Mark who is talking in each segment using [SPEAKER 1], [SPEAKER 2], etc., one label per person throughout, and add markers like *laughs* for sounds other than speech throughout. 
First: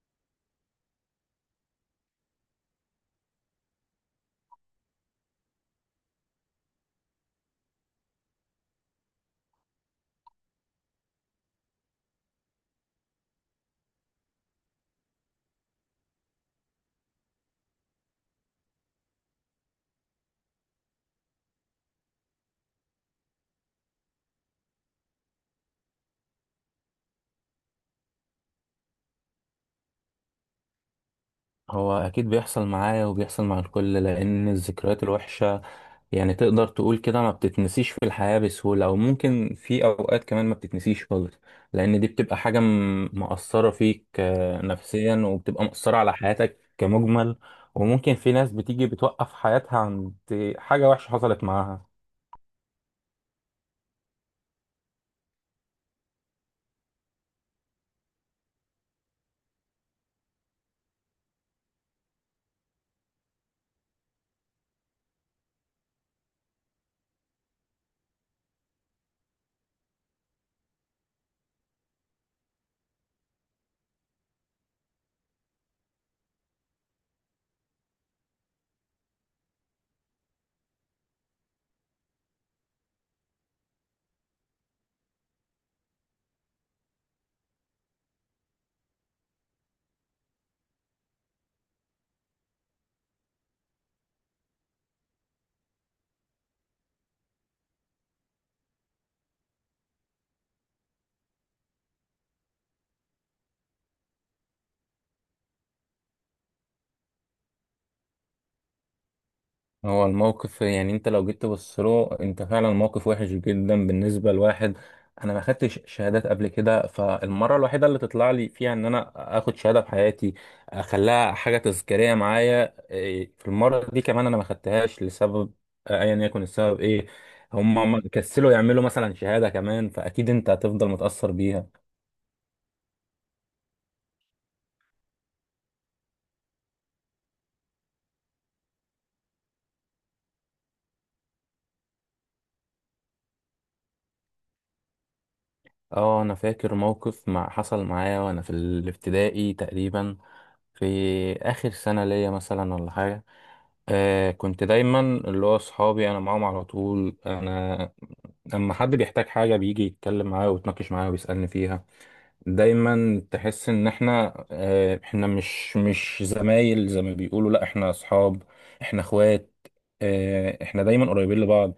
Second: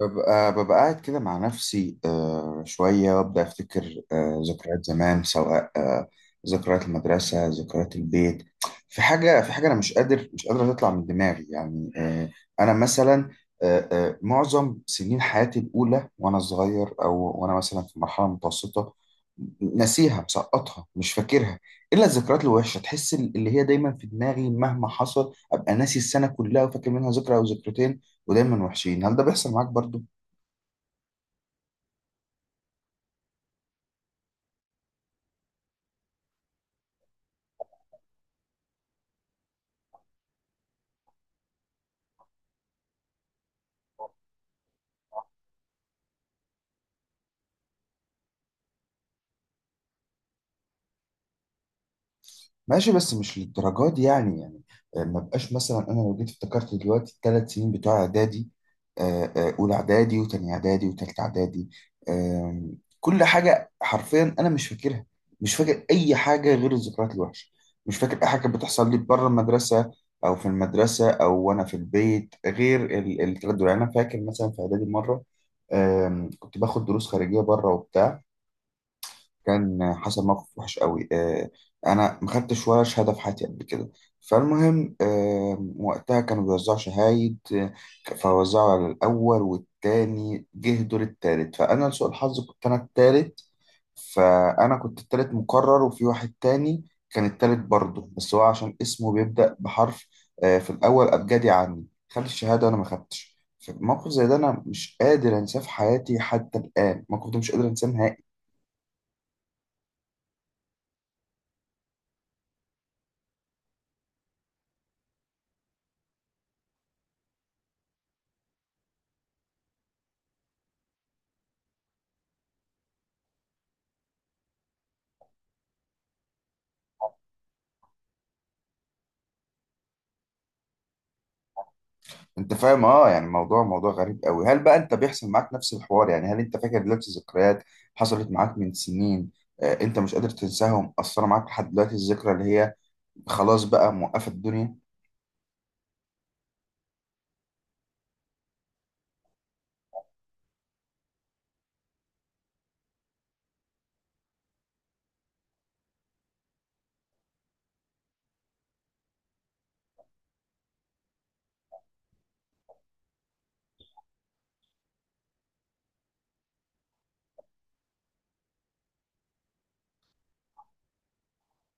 [SPEAKER 1] ببقى قاعد كده مع نفسي، شوية وأبدأ أفتكر ذكريات زمان، سواء ذكريات المدرسة، ذكريات البيت. في حاجة أنا مش قادر تطلع من دماغي، يعني أنا مثلا، معظم سنين حياتي الأولى، وأنا صغير، أو وأنا مثلا في مرحلة متوسطة، ناسيها، مسقطها، مش فاكرها إلا الذكريات الوحشة. تحس اللي هي دايما في دماغي. مهما حصل أبقى ناسي السنة كلها وفاكر منها ذكرى أو ذكرتين، ودايما وحشين. هل ده بيحصل معاك برضو؟
[SPEAKER 2] هو أكيد بيحصل معايا وبيحصل مع الكل، لأن الذكريات الوحشة يعني تقدر تقول كده ما بتتنسيش في الحياة بسهولة، أو ممكن في أوقات كمان ما بتتنسيش خالص. لأن دي بتبقى حاجة مأثرة فيك، نفسيا، وبتبقى مأثرة على حياتك كمجمل. وممكن في ناس بتيجي بتوقف حياتها عند حاجة وحشة حصلت معاها.
[SPEAKER 1] ماشي، بس مش للدرجات دي. يعني ما بقاش، مثلا انا لو جيت افتكرت دلوقتي 3 سنين بتوع اعدادي، اولى اعدادي، وتاني اعدادي، وتالت اعدادي. كل حاجه حرفيا انا مش فاكرها. مش فاكر اي حاجه غير الذكريات الوحشه. مش فاكر اي حاجه كانت بتحصل لي بره المدرسه، او في المدرسه، او وانا في البيت، غير الثلاث دول. يعني انا فاكر مثلا في اعدادي مره، كنت باخد دروس خارجيه بره وبتاع. كان حصل موقف وحش قوي. انا ما خدتش ولا شهاده في حياتي قبل كده. فالمهم، وقتها كانوا بيوزعوا شهايد. فوزعوا على الاول والتاني، جه دور التالت، فانا لسوء الحظ كنت انا التالت. فانا كنت التالت مقرر، وفي واحد تاني كان التالت برضه، بس هو عشان اسمه بيبدا بحرف في الاول ابجدي عني، خد الشهاده وانا ما خدتش. موقف زي ده انا مش قادر انساه في حياتي حتى الان. الموقف ده مش قادر انساه نهائي.
[SPEAKER 2] هو الموقف يعني انت لو جيت تبص له انت فعلا موقف وحش جدا بالنسبه لواحد. انا ما خدتش شهادات قبل كده، فالمره الوحيده اللي تطلع لي فيها ان انا اخد شهاده في حياتي اخليها حاجه تذكاريه معايا، إيه، في المره دي كمان انا ما خدتهاش لسبب ايا يكن السبب ايه. هم كسلوا يعملوا مثلا شهاده كمان، فاكيد انت هتفضل متاثر بيها.
[SPEAKER 1] انت فاهم؟ اه يعني موضوع غريب قوي. هل بقى انت بيحصل معاك نفس الحوار؟ يعني هل انت فاكر دلوقتي ذكريات حصلت معاك من سنين، انت مش قادر تنساها ومأثرة معاك لحد دلوقتي؟ الذكرى اللي هي خلاص بقى موقفة الدنيا؟
[SPEAKER 2] اه، انا فاكر موقف مع حصل معايا وانا في الابتدائي تقريبا، في آخر سنة ليا مثلا ولا حاجة. آه، كنت دايما اللي هو صحابي أنا معاهم على طول، أنا لما حد بيحتاج حاجة بيجي يتكلم معايا ويتناقش معايا ويسألني فيها. دايما تحس ان احنا، احنا مش زمايل زي ما بيقولوا، لا احنا اصحاب، احنا اخوات. آه، احنا دايما قريبين لبعض.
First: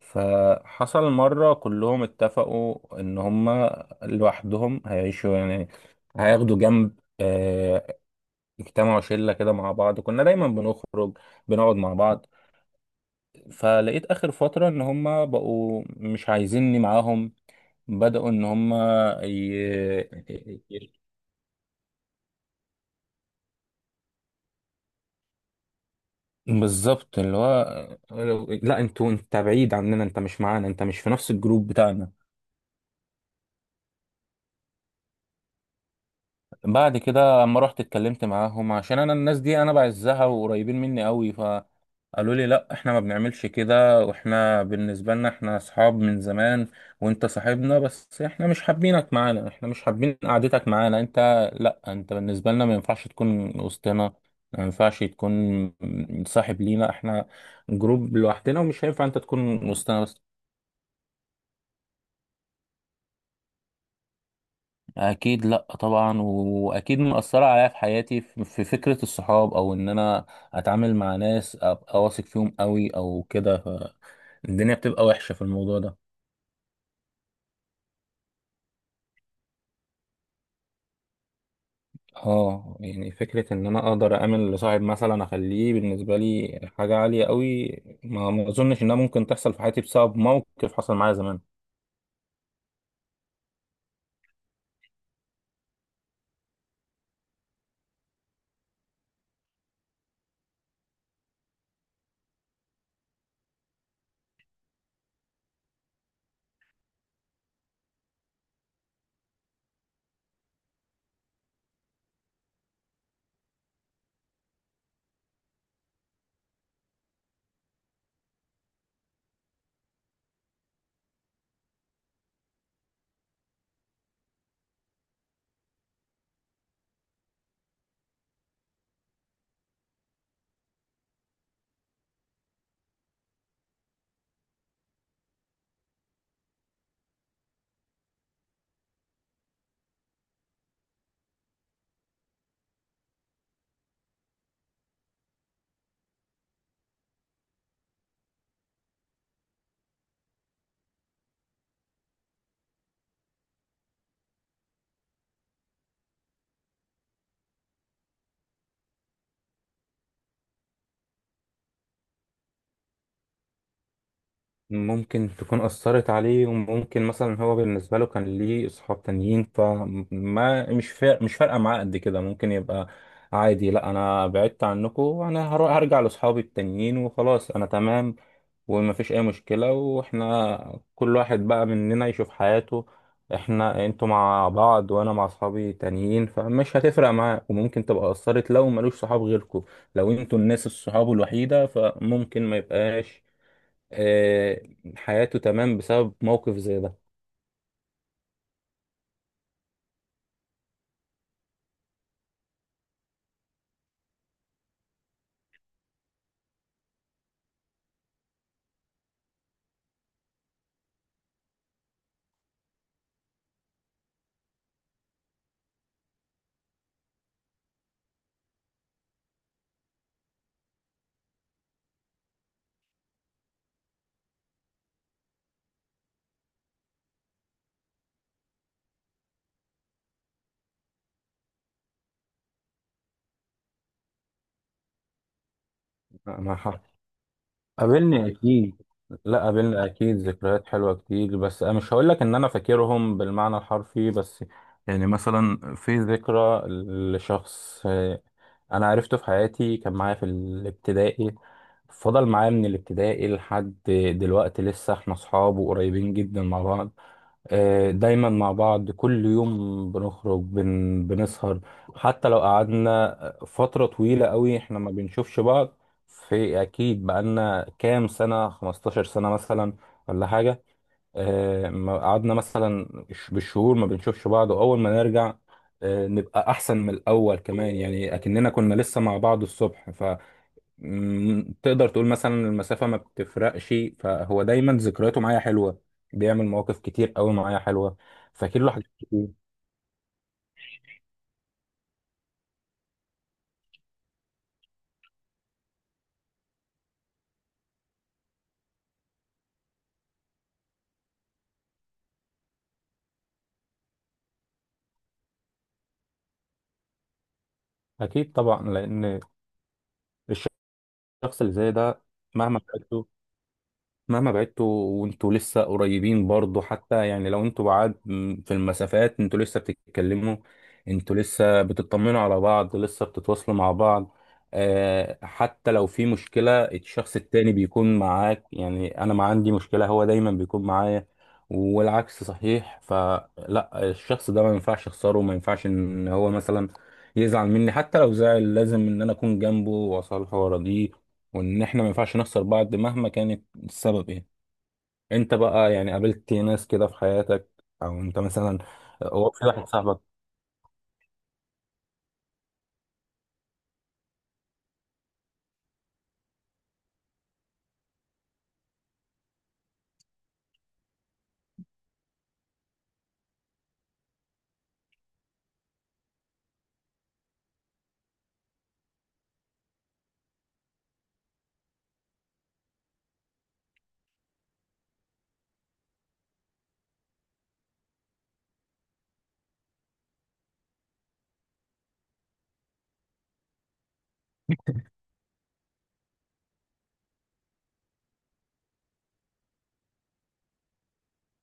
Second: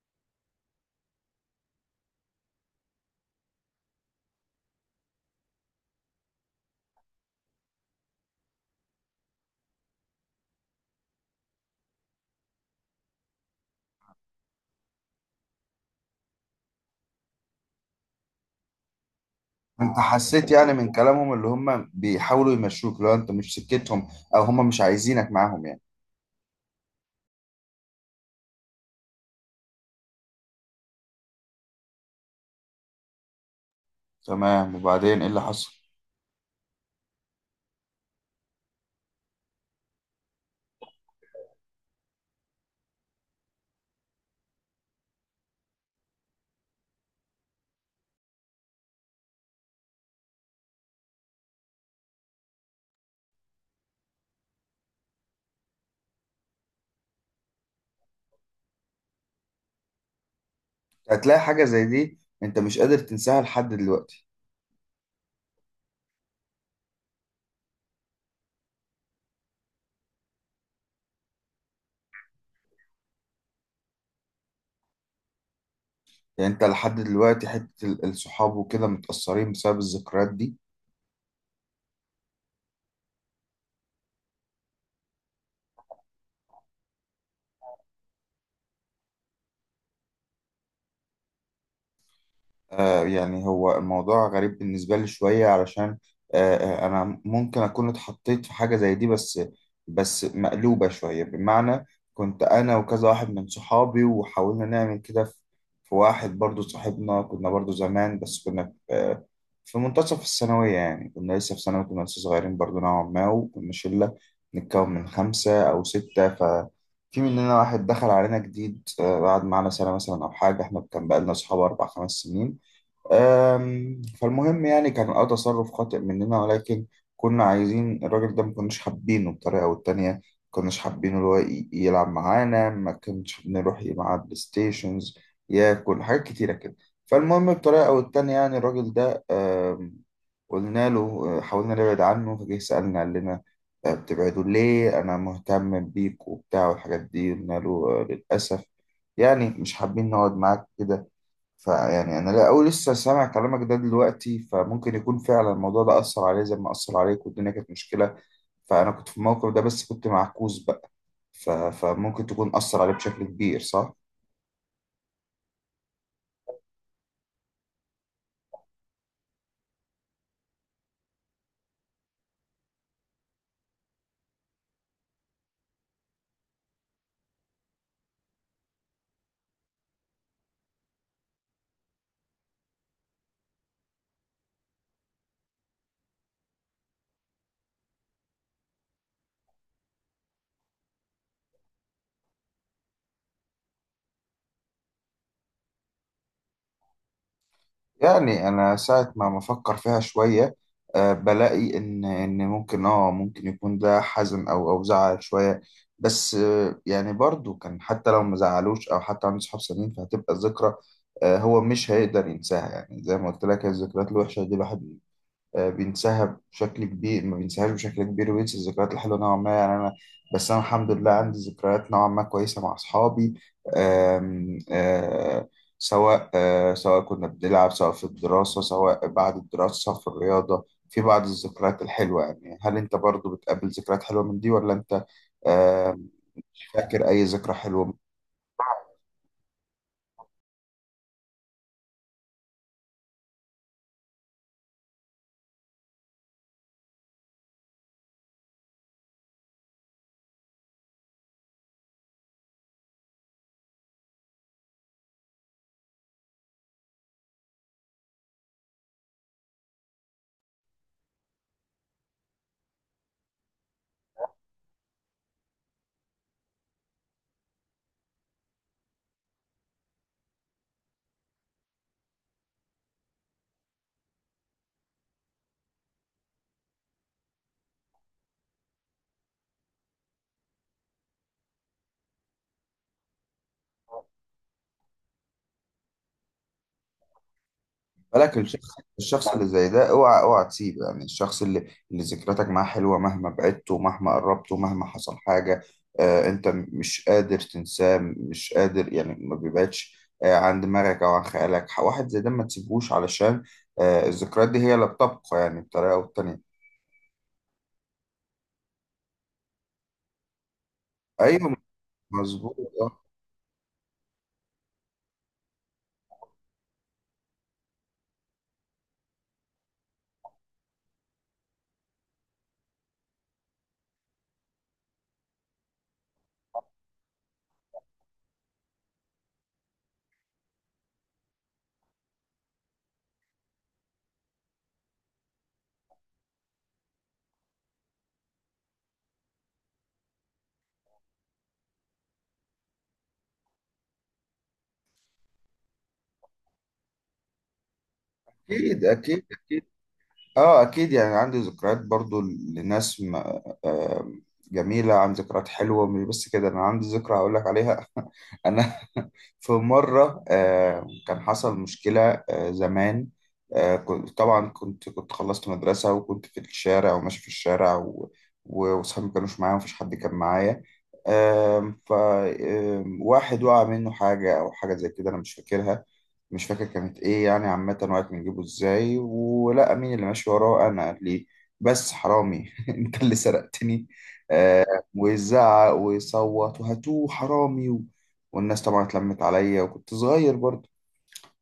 [SPEAKER 2] فحصل مرة كلهم اتفقوا ان هما لوحدهم هيعيشوا يعني، هياخدوا جنب. اجتمعوا شلة كده مع بعض، كنا دايما بنخرج بنقعد مع بعض. فلقيت آخر فترة إن هما بقوا مش عايزيني معاهم، بدأوا إن هما
[SPEAKER 1] انت حسيت يعني من كلامهم اللي هم بيحاولوا يمشوك لو انت مش سكتهم، او هم مش عايزينك معاهم يعني؟
[SPEAKER 2] بالظبط اللي هو لا انتوا، انت بعيد عننا، انت مش معانا، انت مش في نفس الجروب بتاعنا.
[SPEAKER 1] تمام، وبعدين ايه اللي حصل؟
[SPEAKER 2] بعد كده اما رحت اتكلمت معاهم عشان انا الناس دي انا بعزها وقريبين مني قوي، فقالوا لي لا احنا ما بنعملش كده، واحنا بالنسبة لنا احنا اصحاب من زمان، وانت صاحبنا، بس احنا مش حابينك معانا، احنا مش حابين قعدتك معانا، انت لا انت بالنسبة لنا ما ينفعش تكون وسطنا، ما ينفعش تكون صاحب لينا، احنا جروب لوحدنا ومش هينفع انت تكون وسطنا بس.
[SPEAKER 1] هتلاقي حاجة زي دي انت مش قادر تنساها لحد دلوقتي.
[SPEAKER 2] اكيد، لا طبعا، واكيد مأثرة عليا في حياتي، في في فكرة الصحاب، او ان انا اتعامل مع ناس ابقى واثق فيهم قوي او كده. الدنيا بتبقى وحشة في الموضوع ده.
[SPEAKER 1] يعني انت لحد دلوقتي حتة الصحاب وكده متأثرين بسبب الذكريات دي؟
[SPEAKER 2] اه يعني فكرة ان انا اقدر اعمل لصاحب مثلا اخليه بالنسبة لي حاجة عالية قوي، ما اظنش انها ممكن تحصل في حياتي بسبب موقف حصل معايا زمان.
[SPEAKER 1] يعني هو الموضوع غريب بالنسبة لي شوية علشان آه، أنا ممكن أكون اتحطيت في حاجة زي دي، بس مقلوبة شوية، بمعنى، كنت أنا وكذا واحد من صحابي، وحاولنا نعمل كده في واحد برضو صاحبنا، كنا برضو زمان بس كنا في في منتصف الثانوية. يعني كنا لسه في ثانوي، كنا لسه صغيرين برضو نوعا ما، وكنا شلة نتكون من 5 أو 6. ففي مننا واحد دخل علينا جديد، قعد معانا سنة مثلا أو حاجة. إحنا كان بقالنا أصحاب 4 5 سنين. فالمهم، يعني كان تصرف خاطئ مننا، ولكن كنا عايزين الراجل ده، ما كناش حابينه. بطريقة أو التانية ما كناش حابينه اللي هو يلعب معانا، ما كناش بنروح معاه بلاي ستيشنز، ياكل حاجات كتيرة كده. فالمهم، بطريقة أو التانية يعني الراجل ده، قلنا له، حاولنا نبعد عنه. فجه سألنا، قال لنا، بتبعدوا ليه؟ أنا مهتم بيك وبتاع والحاجات دي. قلنا له للأسف، يعني مش حابين نقعد معاك كده. فيعني انا، لا، أول لسه سامع كلامك ده دلوقتي، فممكن يكون فعلا الموضوع ده اثر عليه زي ما اثر عليك، والدنيا كانت مشكله. فانا كنت في الموقف ده بس كنت معكوس بقى. فممكن تكون اثر عليه بشكل كبير، صح؟
[SPEAKER 2] ممكن تكون أثرت عليه، وممكن مثلا هو بالنسبة له كان ليه أصحاب تانيين، فما مش فارقة معاه قد كده، ممكن يبقى عادي، لا أنا بعدت عنكم وأنا هرجع لأصحابي التانيين وخلاص أنا تمام، ومفيش أي مشكلة، وإحنا كل واحد بقى مننا يشوف حياته، إحنا أنتوا مع بعض وأنا مع أصحابي تانيين، فمش هتفرق معاه. وممكن تبقى أثرت لو ملوش صحاب غيركم، لو أنتوا الناس الصحاب الوحيدة، فممكن ما يبقاش آه، حياته تمام بسبب موقف زي ده.
[SPEAKER 1] يعني انا ساعه ما بفكر فيها شويه، بلاقي ان ممكن يكون ده حزن، او زعل شويه. بس يعني برضو كان، حتى لو ما زعلوش او حتى عنده صحاب سنين، فهتبقى الذكرى. هو مش هيقدر ينساها، يعني زي ما قلت لك الذكريات الوحشه دي الواحد بينسحب بشكل كبير، ما بينسحبش بشكل كبير وينسى الذكريات الحلوه نوعا ما. يعني انا، بس انا الحمد لله عندي ذكريات نوعا ما كويسه مع اصحابي. آم، آه، سواء سواء كنا بنلعب، سواء في الدراسه، سواء بعد الدراسه، سواء في الرياضه، في بعض الذكريات الحلوه. يعني هل انت برضو بتقابل ذكريات حلوه من دي، ولا انت آه،
[SPEAKER 2] لا، ما
[SPEAKER 1] مش
[SPEAKER 2] ح-
[SPEAKER 1] فاكر اي ذكرى حلوه؟
[SPEAKER 2] قابلني اكيد. لا، قابلني اكيد ذكريات حلوه كتير، بس انا مش هقول لك ان انا فاكرهم بالمعنى الحرفي، بس يعني مثلا في ذكرى لشخص، آه، انا عرفته في حياتي، كان معايا في الابتدائي، فضل معايا من الابتدائي لحد دلوقتي لسه احنا اصحاب وقريبين جدا مع بعض. آه، دايما مع بعض كل يوم بنخرج بنسهر. حتى لو قعدنا فترة طويلة قوي احنا ما بنشوفش بعض، في اكيد بقالنا كام سنة، 15 سنة مثلا ولا حاجة، آه، ما قعدنا مثلا بالشهور ما بنشوفش بعض، واول ما نرجع، آه، نبقى احسن من الاول كمان، يعني اكننا كنا لسه مع بعض الصبح. مم، تقدر تقول مثلا المسافة ما بتفرقش، فهو دايما ذكرياته معايا حلوة، بيعمل مواقف كتير قوي معايا حلوة،
[SPEAKER 1] بالك،
[SPEAKER 2] فاكر
[SPEAKER 1] الشخص
[SPEAKER 2] له حاجات كتير.
[SPEAKER 1] الشخص اللي زي ده اوعى اوعى تسيبه، يعني الشخص اللي ذكرياتك معاه حلوه، مهما بعدته، مهما قربته، مهما حصل حاجه، انت مش قادر تنساه، مش قادر يعني، ما بيبعدش عن دماغك او عن خيالك. واحد زي ده ما تسيبهوش، علشان الذكريات دي هي اللي بتبقى، يعني بطريقه او بتانيه.
[SPEAKER 2] أكيد طبعا، لأن الشخص اللي
[SPEAKER 1] ايوه،
[SPEAKER 2] زي ده،
[SPEAKER 1] مظبوط.
[SPEAKER 2] مهما
[SPEAKER 1] آه،
[SPEAKER 2] مهما بعدتوا وانتوا لسه قريبين برضو، حتى يعني لو انتوا بعاد في المسافات انتوا لسه بتتكلموا، انتوا لسه بتطمنوا على بعض، لسه بتتواصلوا مع بعض. آه حتى لو في مشكلة الشخص التاني بيكون معاك، يعني انا ما عندي مشكلة، هو دايما بيكون معايا والعكس صحيح. فلا الشخص ده ما ينفعش اخسره، ما ينفعش ان هو مثلا يزعل مني، حتى لو زعل لازم ان انا اكون جنبه واصالحه وارضيه، وان احنا ما ينفعش نخسر بعض مهما كانت السبب ايه. انت بقى يعني قابلت ناس كده في حياتك، او انت مثلا
[SPEAKER 1] اكيد اكيد
[SPEAKER 2] هو في
[SPEAKER 1] اكيد.
[SPEAKER 2] واحد صاحبك؟
[SPEAKER 1] اه، اكيد يعني عندي ذكريات برضو لناس آه، جميلة، عن ذكريات حلوة. مش بس كده، انا عندي ذكرى هقول لك عليها. *laughs* انا *laughs* في مرة كان حصل مشكلة زمان. كنت طبعا، كنت خلصت مدرسة، وكنت في الشارع، وماشي في الشارع، وصحابي ما كانوش معايا، ومفيش حد كان معايا. آم، ف آم، واحد وقع منه حاجة، أو حاجة زي كده أنا مش فاكرها. مش فاكر كانت ايه يعني. عامة، وقت ما نجيبه ازاي، ولا مين اللي ماشي وراه؟ انا قال لي، بس، حرامي! *laughs* انت اللي سرقتني! آه ويزعق ويصوت، وهاتوه حرامي والناس طبعا اتلمت عليا، وكنت صغير برضه.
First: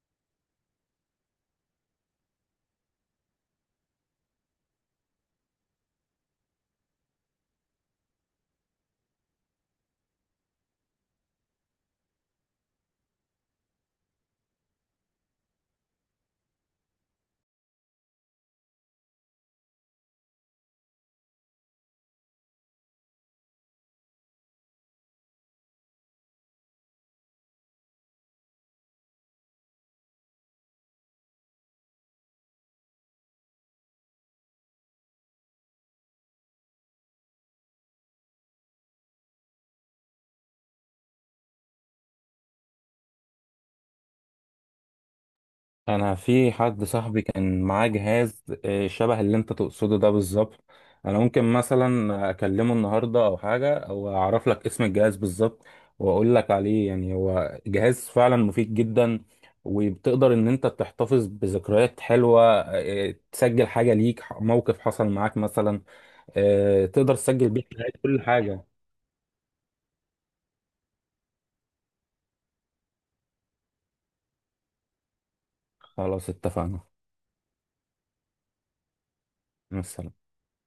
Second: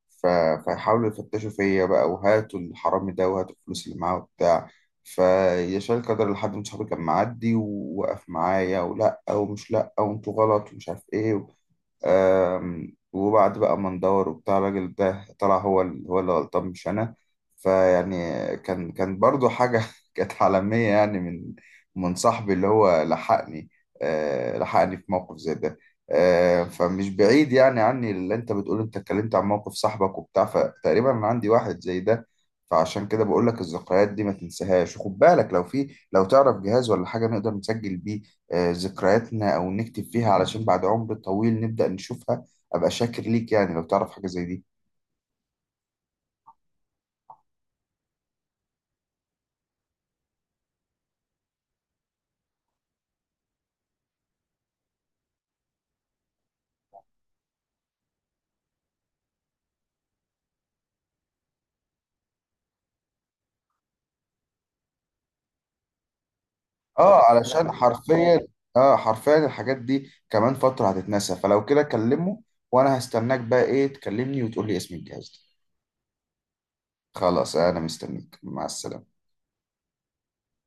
[SPEAKER 1] ف... فيحاولوا يفتشوا فيا بقى، وهاتوا الحرامي ده، وهاتوا الفلوس اللي معاه وبتاع. فيشاء القدر لحد من صحابي كان معدي، ووقف معايا، ولا ومش، لا وانتوا غلط ومش عارف ايه. آم، وبعد بقى ما ندور وبتاع، الراجل ده طلع هو هو اللي غلطان مش انا. فيعني كان برضو حاجة *laughs* كانت عالمية، يعني من صاحبي اللي هو لحقني، لحقني في موقف زي ده. فمش بعيد يعني عني اللي انت بتقول. انت اتكلمت عن موقف صاحبك وبتاع، فتقريبا انا عندي واحد زي ده. فعشان كده بقول لك الذكريات دي ما تنساهاش. وخد بالك، لو تعرف جهاز ولا حاجة نقدر نسجل بيه ذكرياتنا، او نكتب فيها، علشان بعد عمر طويل نبدأ نشوفها، ابقى شاكر ليك يعني لو تعرف حاجة زي دي.
[SPEAKER 2] انا في حد صاحبي كان معاه جهاز، آه، شبه اللي انت تقصده ده بالظبط. انا ممكن مثلا اكلمه النهارده او حاجه او اعرف لك اسم الجهاز بالظبط واقول لك عليه. يعني هو جهاز فعلا مفيد جدا، وبتقدر ان انت تحتفظ بذكريات حلوه، آه، تسجل حاجه ليك، موقف حصل معاك مثلا، آه، تقدر
[SPEAKER 1] اه،
[SPEAKER 2] تسجل بيه
[SPEAKER 1] علشان
[SPEAKER 2] حاجات، كل
[SPEAKER 1] حرفيا،
[SPEAKER 2] حاجه.
[SPEAKER 1] اه حرفيا الحاجات دي كمان فترة هتتنسى، فلو كده كلمه. وانا هستناك بقى، ايه، تكلمني وتقول لي اسم الجهاز
[SPEAKER 2] خلاص اتفقنا،
[SPEAKER 1] ده. خلاص، انا مستنيك. مع السلامة.
[SPEAKER 2] مع السلامة.